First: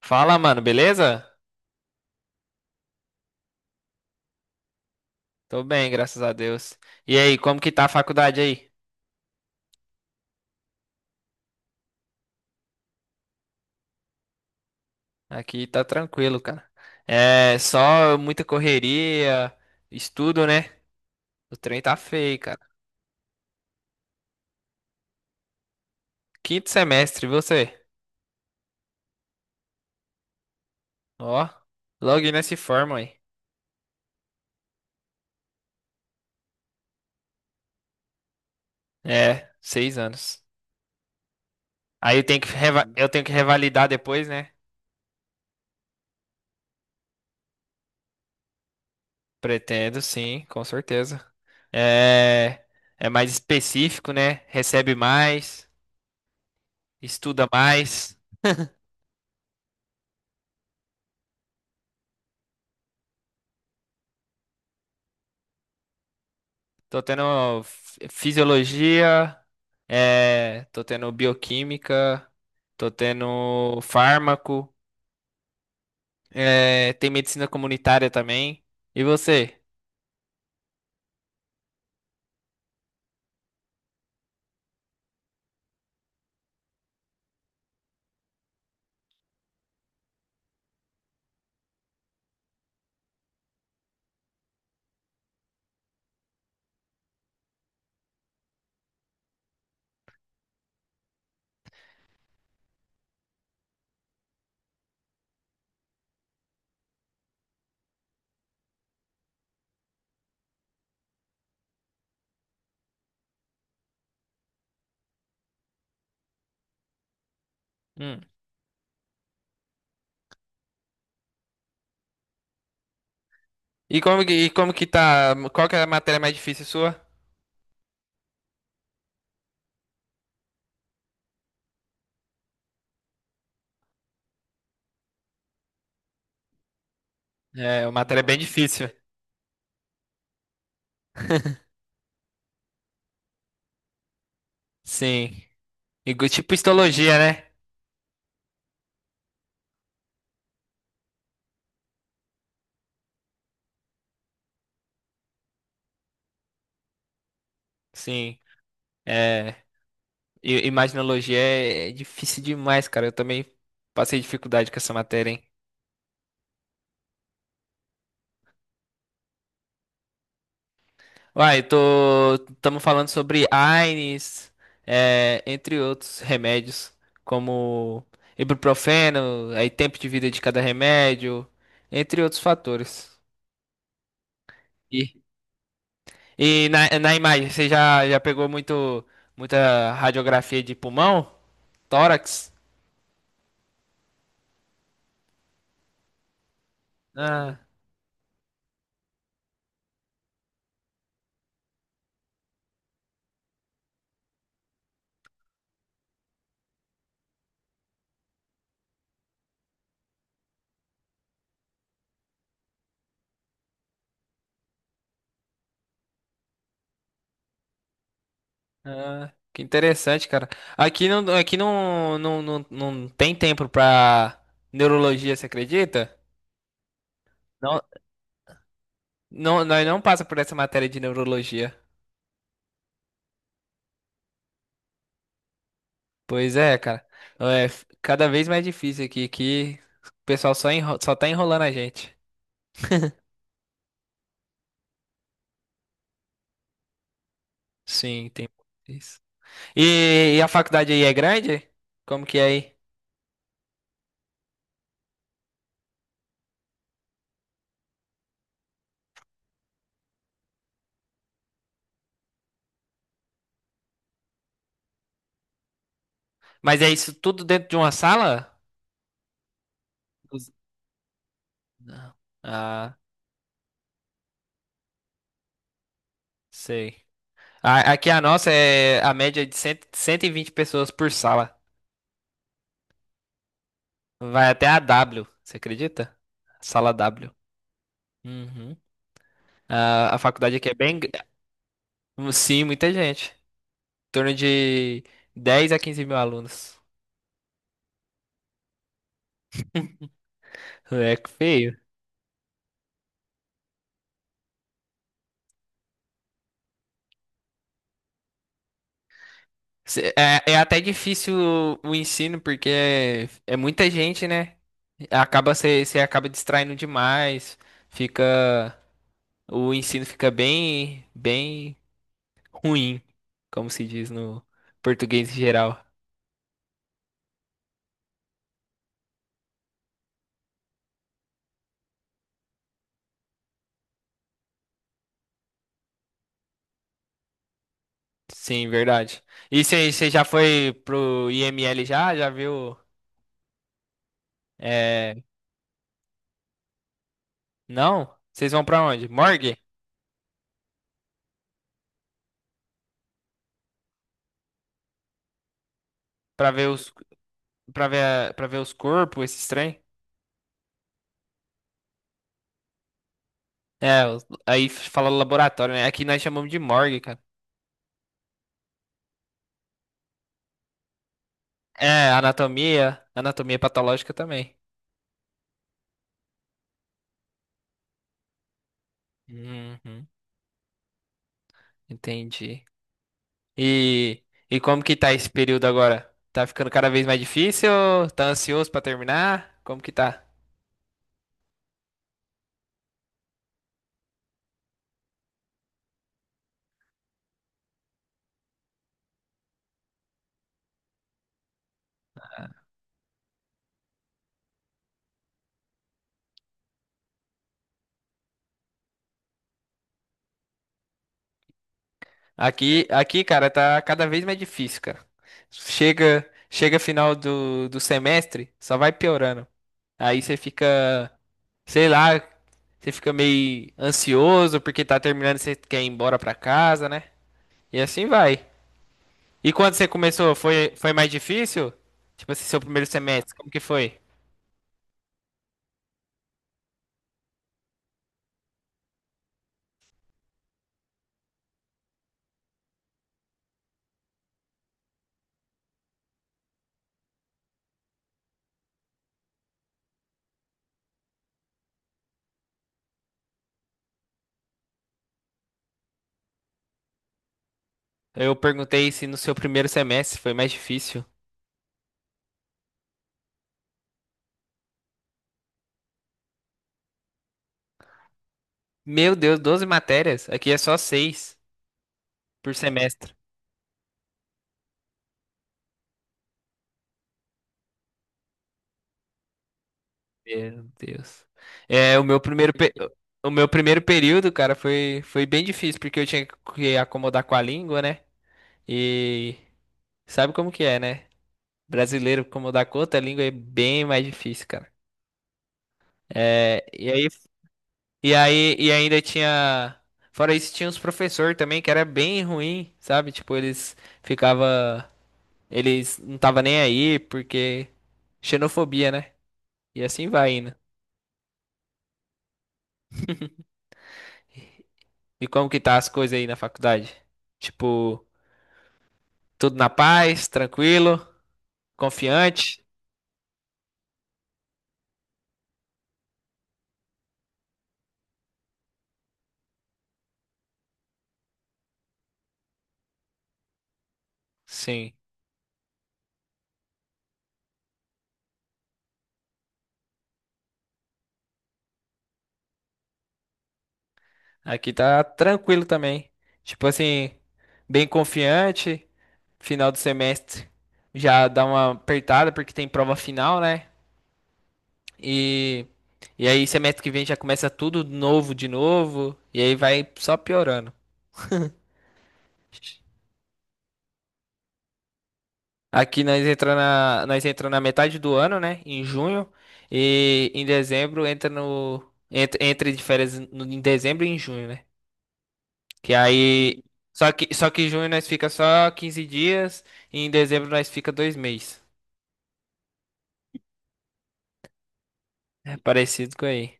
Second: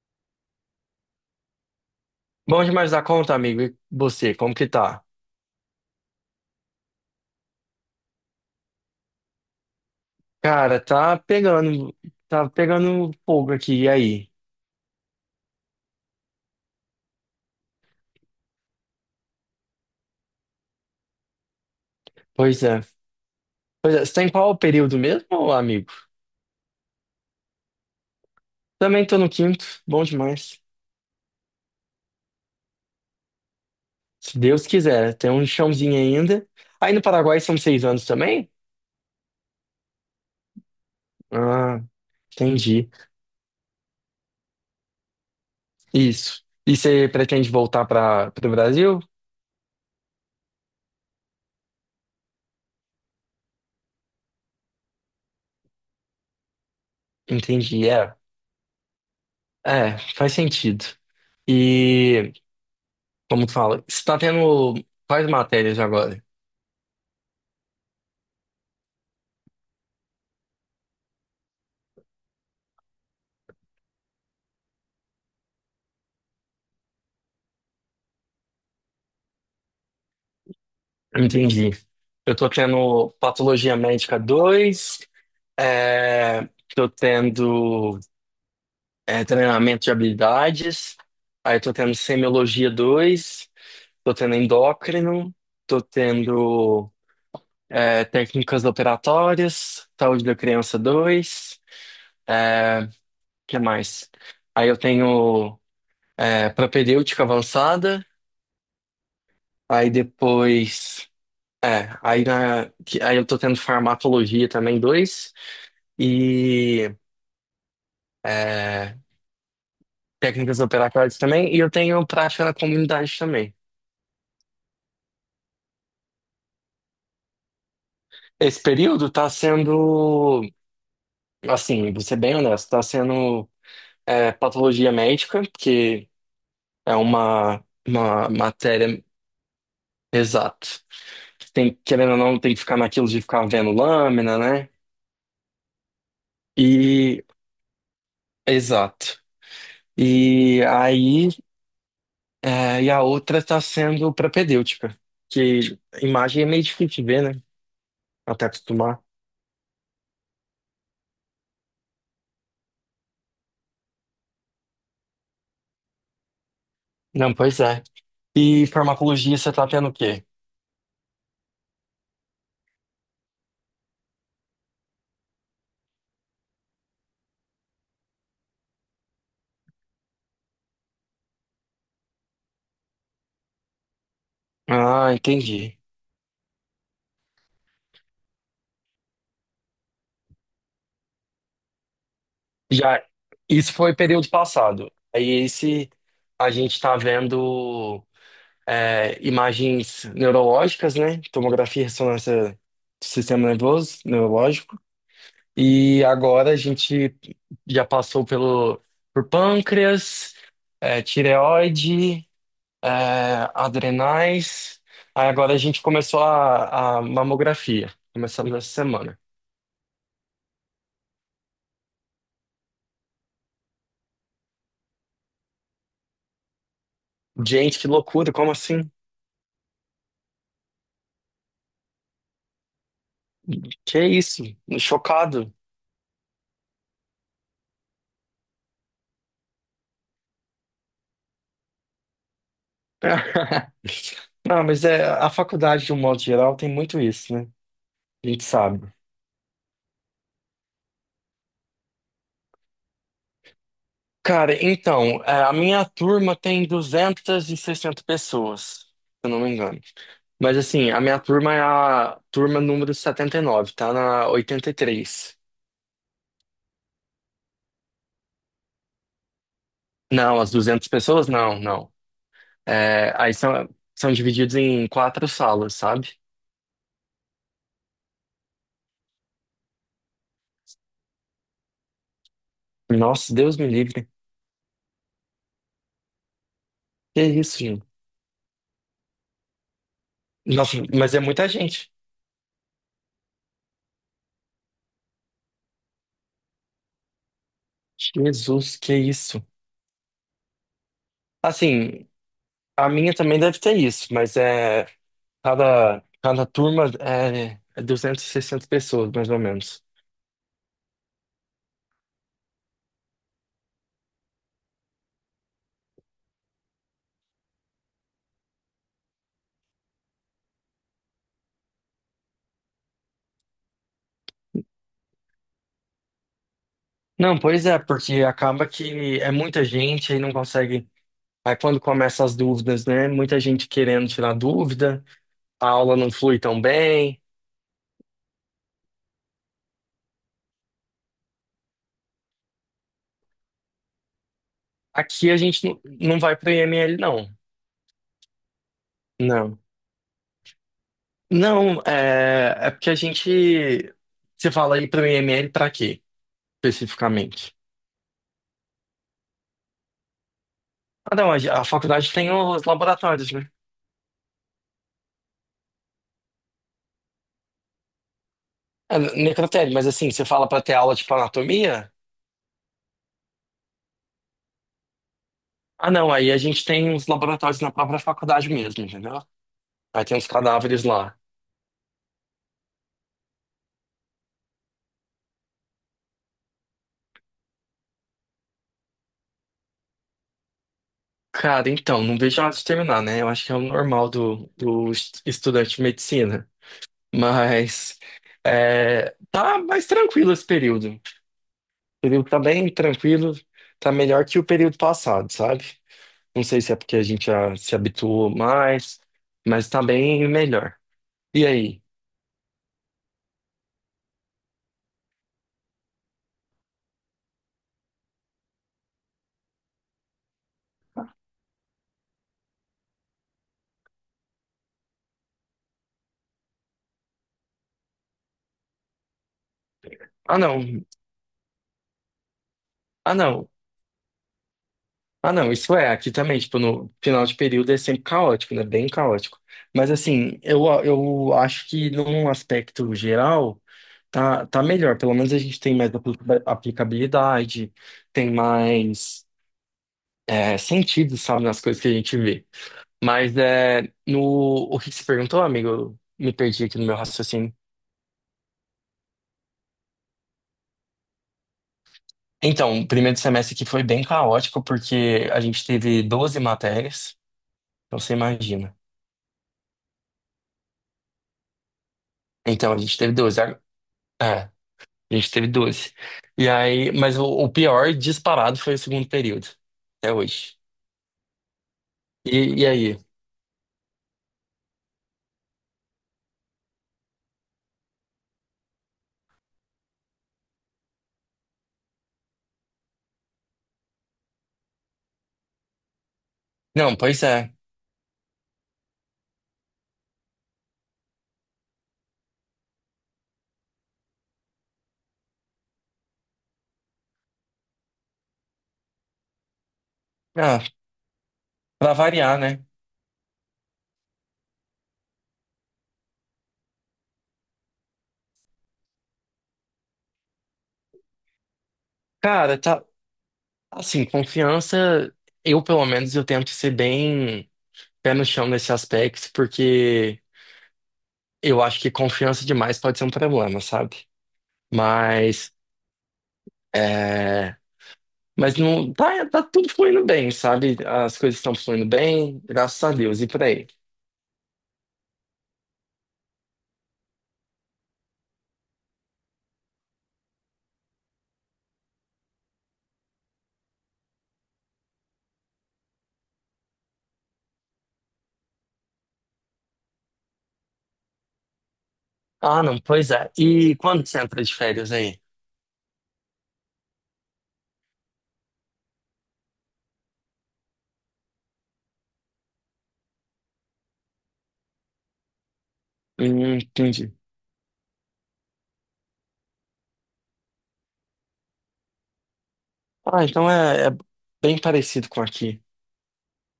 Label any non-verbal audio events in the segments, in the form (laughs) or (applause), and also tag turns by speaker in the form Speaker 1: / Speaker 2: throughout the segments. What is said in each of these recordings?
Speaker 1: Fala, mano, beleza?
Speaker 2: Bom demais da conta, amigo. E você, como que tá?
Speaker 1: Tô bem, graças a Deus. E aí, como que tá a faculdade aí?
Speaker 2: Cara, tá pegando fogo aqui, e aí?
Speaker 1: Aqui tá tranquilo, cara. É só muita correria, estudo, né? O trem tá feio, cara.
Speaker 2: Pois é. Pois é, você tá em qual período mesmo, amigo?
Speaker 1: Quinto semestre, você?
Speaker 2: Também tô no quinto, bom demais.
Speaker 1: Ó, logo nesse forma aí.
Speaker 2: Se Deus quiser, né? Tem um chãozinho ainda. Aí no Paraguai são 6 anos também?
Speaker 1: É, 6 anos.
Speaker 2: Ah,
Speaker 1: Aí eu tenho
Speaker 2: entendi.
Speaker 1: eu tenho que revalidar depois, né?
Speaker 2: Isso. E você pretende voltar para o Brasil?
Speaker 1: Pretendo, sim, com certeza. É, é mais específico, né? Recebe mais, estuda
Speaker 2: Entendi, é.
Speaker 1: mais.
Speaker 2: É, faz sentido. E, como que fala, você tá tendo quais matérias agora?
Speaker 1: Tô tendo fisiologia, é, tô tendo bioquímica, tô tendo fármaco, é, tem medicina comunitária também. E você?
Speaker 2: Entendi. Eu tô tendo patologia médica 2, é, tô tendo treinamento de habilidades, aí tô tendo semiologia 2, tô tendo endócrino, tô tendo técnicas operatórias, saúde da criança 2. é, que mais? Aí eu tenho propedêutica avançada, aí depois. É, aí, aí eu tô tendo farmacologia também, dois, e
Speaker 1: Hum.
Speaker 2: é, técnicas operatórias também, e eu tenho prática na comunidade também.
Speaker 1: E como que tá? Qual que é a matéria mais difícil sua?
Speaker 2: Esse período tá sendo, assim, vou ser bem honesto, tá sendo patologia médica, que é uma,
Speaker 1: É, uma matéria
Speaker 2: uma
Speaker 1: bem difícil.
Speaker 2: matéria, exato. Tem, querendo ou não, tem que ficar naquilo de ficar vendo lâmina, né?
Speaker 1: Sim. E tipo histologia,
Speaker 2: E,
Speaker 1: né?
Speaker 2: exato. E aí e a outra está sendo propedêutica, que imagem é meio difícil de ver, né?
Speaker 1: Sim.
Speaker 2: Até acostumar.
Speaker 1: É, imaginologia é difícil demais, cara. Eu também passei dificuldade com essa matéria, hein?
Speaker 2: Não, pois é. E farmacologia você tá tendo o quê?
Speaker 1: Uai, estamos falando sobre AINEs, é, entre outros remédios, como ibuprofeno, aí tempo de vida de cada remédio, entre outros fatores.
Speaker 2: Ah,
Speaker 1: E,
Speaker 2: entendi.
Speaker 1: e na imagem, você já pegou muita radiografia de pulmão? Tórax?
Speaker 2: Já, isso foi período passado. Aí esse a gente tá
Speaker 1: Ah,
Speaker 2: vendo imagens neurológicas, né? Tomografia, e ressonância do sistema nervoso, neurológico. E agora a gente já passou pelo por pâncreas, Tireoide. é, adrenais. Aí agora a gente começou a mamografia. Começamos essa semana.
Speaker 1: ah, que interessante, cara. Aqui não, não, não, não tem tempo pra neurologia, você acredita?
Speaker 2: Gente,
Speaker 1: Não,
Speaker 2: que loucura, como assim?
Speaker 1: não, nós não passa por essa matéria de neurologia.
Speaker 2: Que isso? Chocado.
Speaker 1: Pois é, cara. É cada vez mais difícil aqui, que o pessoal só tá enrolando a gente.
Speaker 2: (laughs) Não, mas é, a faculdade, de um modo geral, tem muito isso, né?
Speaker 1: Sim,
Speaker 2: A gente
Speaker 1: tem
Speaker 2: sabe.
Speaker 1: isso. E a faculdade aí é grande? Como que é aí?
Speaker 2: Cara, então, a minha turma tem 260 pessoas, se eu não me engano. Mas assim, a minha turma é a turma número 79, tá na 83.
Speaker 1: Mas é isso tudo dentro de uma sala?
Speaker 2: Não, as
Speaker 1: Os-
Speaker 2: 200 pessoas? Não, não.
Speaker 1: Não. Ah,
Speaker 2: É, aí são divididos em quatro salas, sabe?
Speaker 1: sei. Aqui a nossa é a média de cem 120 pessoas por sala.
Speaker 2: Nossa, Deus me livre.
Speaker 1: Vai até a W, você acredita? Sala
Speaker 2: Que
Speaker 1: W.
Speaker 2: isso, gente?
Speaker 1: Uhum. A faculdade aqui é
Speaker 2: Nossa,
Speaker 1: bem.
Speaker 2: mas é muita gente.
Speaker 1: Sim, muita gente. Em torno de 10 a 15 mil alunos.
Speaker 2: Jesus, que isso.
Speaker 1: É que feio.
Speaker 2: Assim, a minha também deve ter isso, mas é cada turma é 260 pessoas, mais ou menos.
Speaker 1: É até difícil o ensino, porque é muita gente, né? Acaba você acaba distraindo demais. Fica o ensino fica bem bem ruim, como se diz no português em geral.
Speaker 2: Não, pois é, porque acaba que é muita gente e não consegue. Aí quando começa as dúvidas, né? Muita gente querendo tirar dúvida, a aula não flui tão bem.
Speaker 1: Sim, verdade. E você já foi pro IML já? Já viu? É,
Speaker 2: Aqui a gente não vai para o IML, não.
Speaker 1: não? Vocês vão pra onde? Morgue?
Speaker 2: Não. Não, é porque a gente. Você fala aí para o IML para quê,
Speaker 1: Pra ver os
Speaker 2: especificamente?
Speaker 1: para ver os corpos, esses trem?
Speaker 2: Ah, não, a faculdade tem os laboratórios, né?
Speaker 1: É, aí fala laboratório, né? Aqui nós chamamos de morgue, cara.
Speaker 2: É, necrotério, mas assim, você fala para ter aula tipo anatomia?
Speaker 1: É, anatomia patológica também.
Speaker 2: Ah, não, aí a gente tem os laboratórios na própria faculdade mesmo, entendeu? Aí
Speaker 1: Uhum,
Speaker 2: tem os cadáveres lá.
Speaker 1: entendi. E, e como que tá esse período agora? Tá ficando cada vez mais difícil? Tá ansioso pra terminar? Como que tá?
Speaker 2: Cara, então, não vejo a hora de terminar, né? Eu acho que é o normal do estudante de medicina. Mas tá mais tranquilo esse período. O período tá bem tranquilo, tá melhor que o período passado, sabe? Não sei se é porque a gente já se habituou mais, mas tá bem melhor. E aí?
Speaker 1: Aqui, cara, tá cada vez mais difícil, cara. Chega final do semestre, só vai piorando. Aí você fica, sei lá, você fica meio ansioso porque tá terminando e você quer ir embora pra casa, né? E assim vai. E quando você começou,
Speaker 2: Ah, não.
Speaker 1: foi mais difícil? Tipo assim, seu primeiro
Speaker 2: Ah,
Speaker 1: semestre,
Speaker 2: não.
Speaker 1: como que foi?
Speaker 2: Ah, não. Isso é, aqui também, tipo, no final de período é sempre caótico, né? Bem caótico. Mas assim, eu acho que num aspecto geral, tá melhor. Pelo menos a gente tem mais aplicabilidade, tem mais, sentido, sabe, nas coisas que a gente vê. Mas é, no, o que que você perguntou, amigo? Eu me perdi aqui no meu raciocínio.
Speaker 1: Eu perguntei se no seu primeiro semestre foi mais difícil.
Speaker 2: Então, o primeiro semestre aqui foi bem caótico, porque a gente teve 12 matérias, então você imagina.
Speaker 1: Meu Deus, 12 matérias. Aqui é só 6 por
Speaker 2: Então, a gente teve
Speaker 1: semestre.
Speaker 2: É, a doze. E aí, mas o pior disparado foi o segundo período, até hoje.
Speaker 1: Meu Deus. É,
Speaker 2: E aí?
Speaker 1: o meu primeiro período, cara, foi bem difícil, porque eu tinha que acomodar com a língua, né? E sabe como que é, né? Brasileiro, como dá conta, a língua é bem mais difícil, cara. É, e
Speaker 2: Não,
Speaker 1: aí,
Speaker 2: pois é.
Speaker 1: e aí, e ainda tinha, fora isso, tinha uns professores também que era bem ruim, sabe? Tipo, ficava, eles não tava nem aí porque xenofobia, né? E assim vai indo.
Speaker 2: Ah, pra variar, né?
Speaker 1: E como que tá as coisas aí na faculdade? Tipo, tudo na paz, tranquilo,
Speaker 2: Cara,
Speaker 1: confiante?
Speaker 2: tá. Assim, confiança, eu pelo menos eu tento ser bem pé no chão nesse aspecto, porque. Eu acho que confiança demais pode ser um problema, sabe?
Speaker 1: Sim.
Speaker 2: Mas, é... Mas não tá tudo fluindo bem, sabe? As coisas estão fluindo bem, graças a Deus, e por aí.
Speaker 1: Aqui tá tranquilo também. Tipo assim, bem confiante. Final do semestre já dá uma apertada porque tem prova final, né? E, e aí semestre que vem já começa tudo novo de novo. E aí vai só piorando.
Speaker 2: Ah, não, pois é. E quando você entra de férias aí?
Speaker 1: Aqui nós entra na metade do ano, né? Em junho. E em dezembro entra no. Entra de férias em dezembro e em junho, né? Que aí. Só
Speaker 2: Entendi.
Speaker 1: que, só que em junho nós fica só 15 dias e em dezembro nós fica 2 meses.
Speaker 2: Ah, então é bem parecido com
Speaker 1: É
Speaker 2: aqui.
Speaker 1: parecido com aí.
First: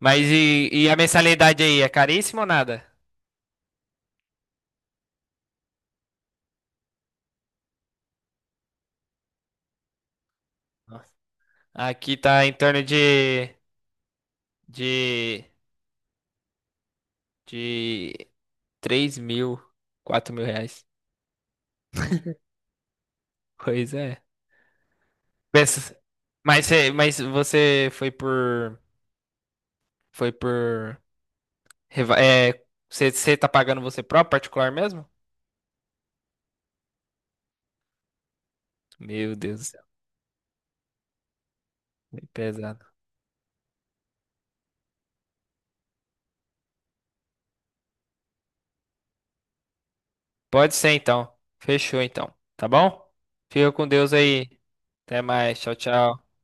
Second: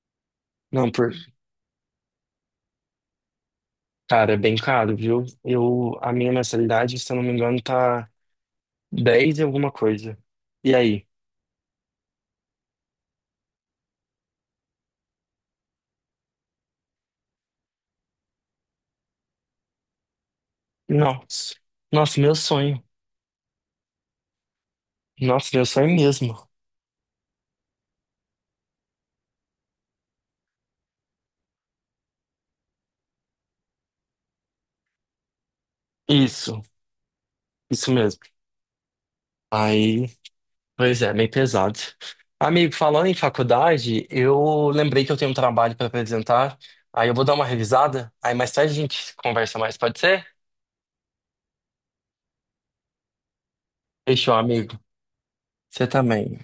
Speaker 1: Mas e
Speaker 2: Não,
Speaker 1: a mensalidade aí? É caríssima ou nada?
Speaker 2: cara, é bem caro, viu? A minha mensalidade, se eu não me engano, tá 10 e alguma coisa. E aí?
Speaker 1: Nossa. Aqui tá em torno de, de 3.000, R$ 4.000.
Speaker 2: Nossa, nossa, meu sonho.
Speaker 1: Pois é.
Speaker 2: Nossa, meu sonho
Speaker 1: Pensa,
Speaker 2: mesmo.
Speaker 1: mas, mas você foi por. Foi por. Você tá pagando você próprio, particular mesmo?
Speaker 2: Isso. Isso mesmo.
Speaker 1: Meu Deus do céu,
Speaker 2: Aí, pois é, meio pesado.
Speaker 1: é
Speaker 2: Amigo,
Speaker 1: pesado.
Speaker 2: falando em faculdade, eu lembrei que eu tenho um trabalho para apresentar. Aí eu vou dar uma revisada. Aí mais tarde a gente conversa mais, pode ser?
Speaker 1: Pode ser então. Fechou então. Tá bom? Fica com Deus
Speaker 2: Fechou,
Speaker 1: aí.
Speaker 2: amigo.
Speaker 1: Até mais. Tchau,
Speaker 2: Você
Speaker 1: tchau.
Speaker 2: também.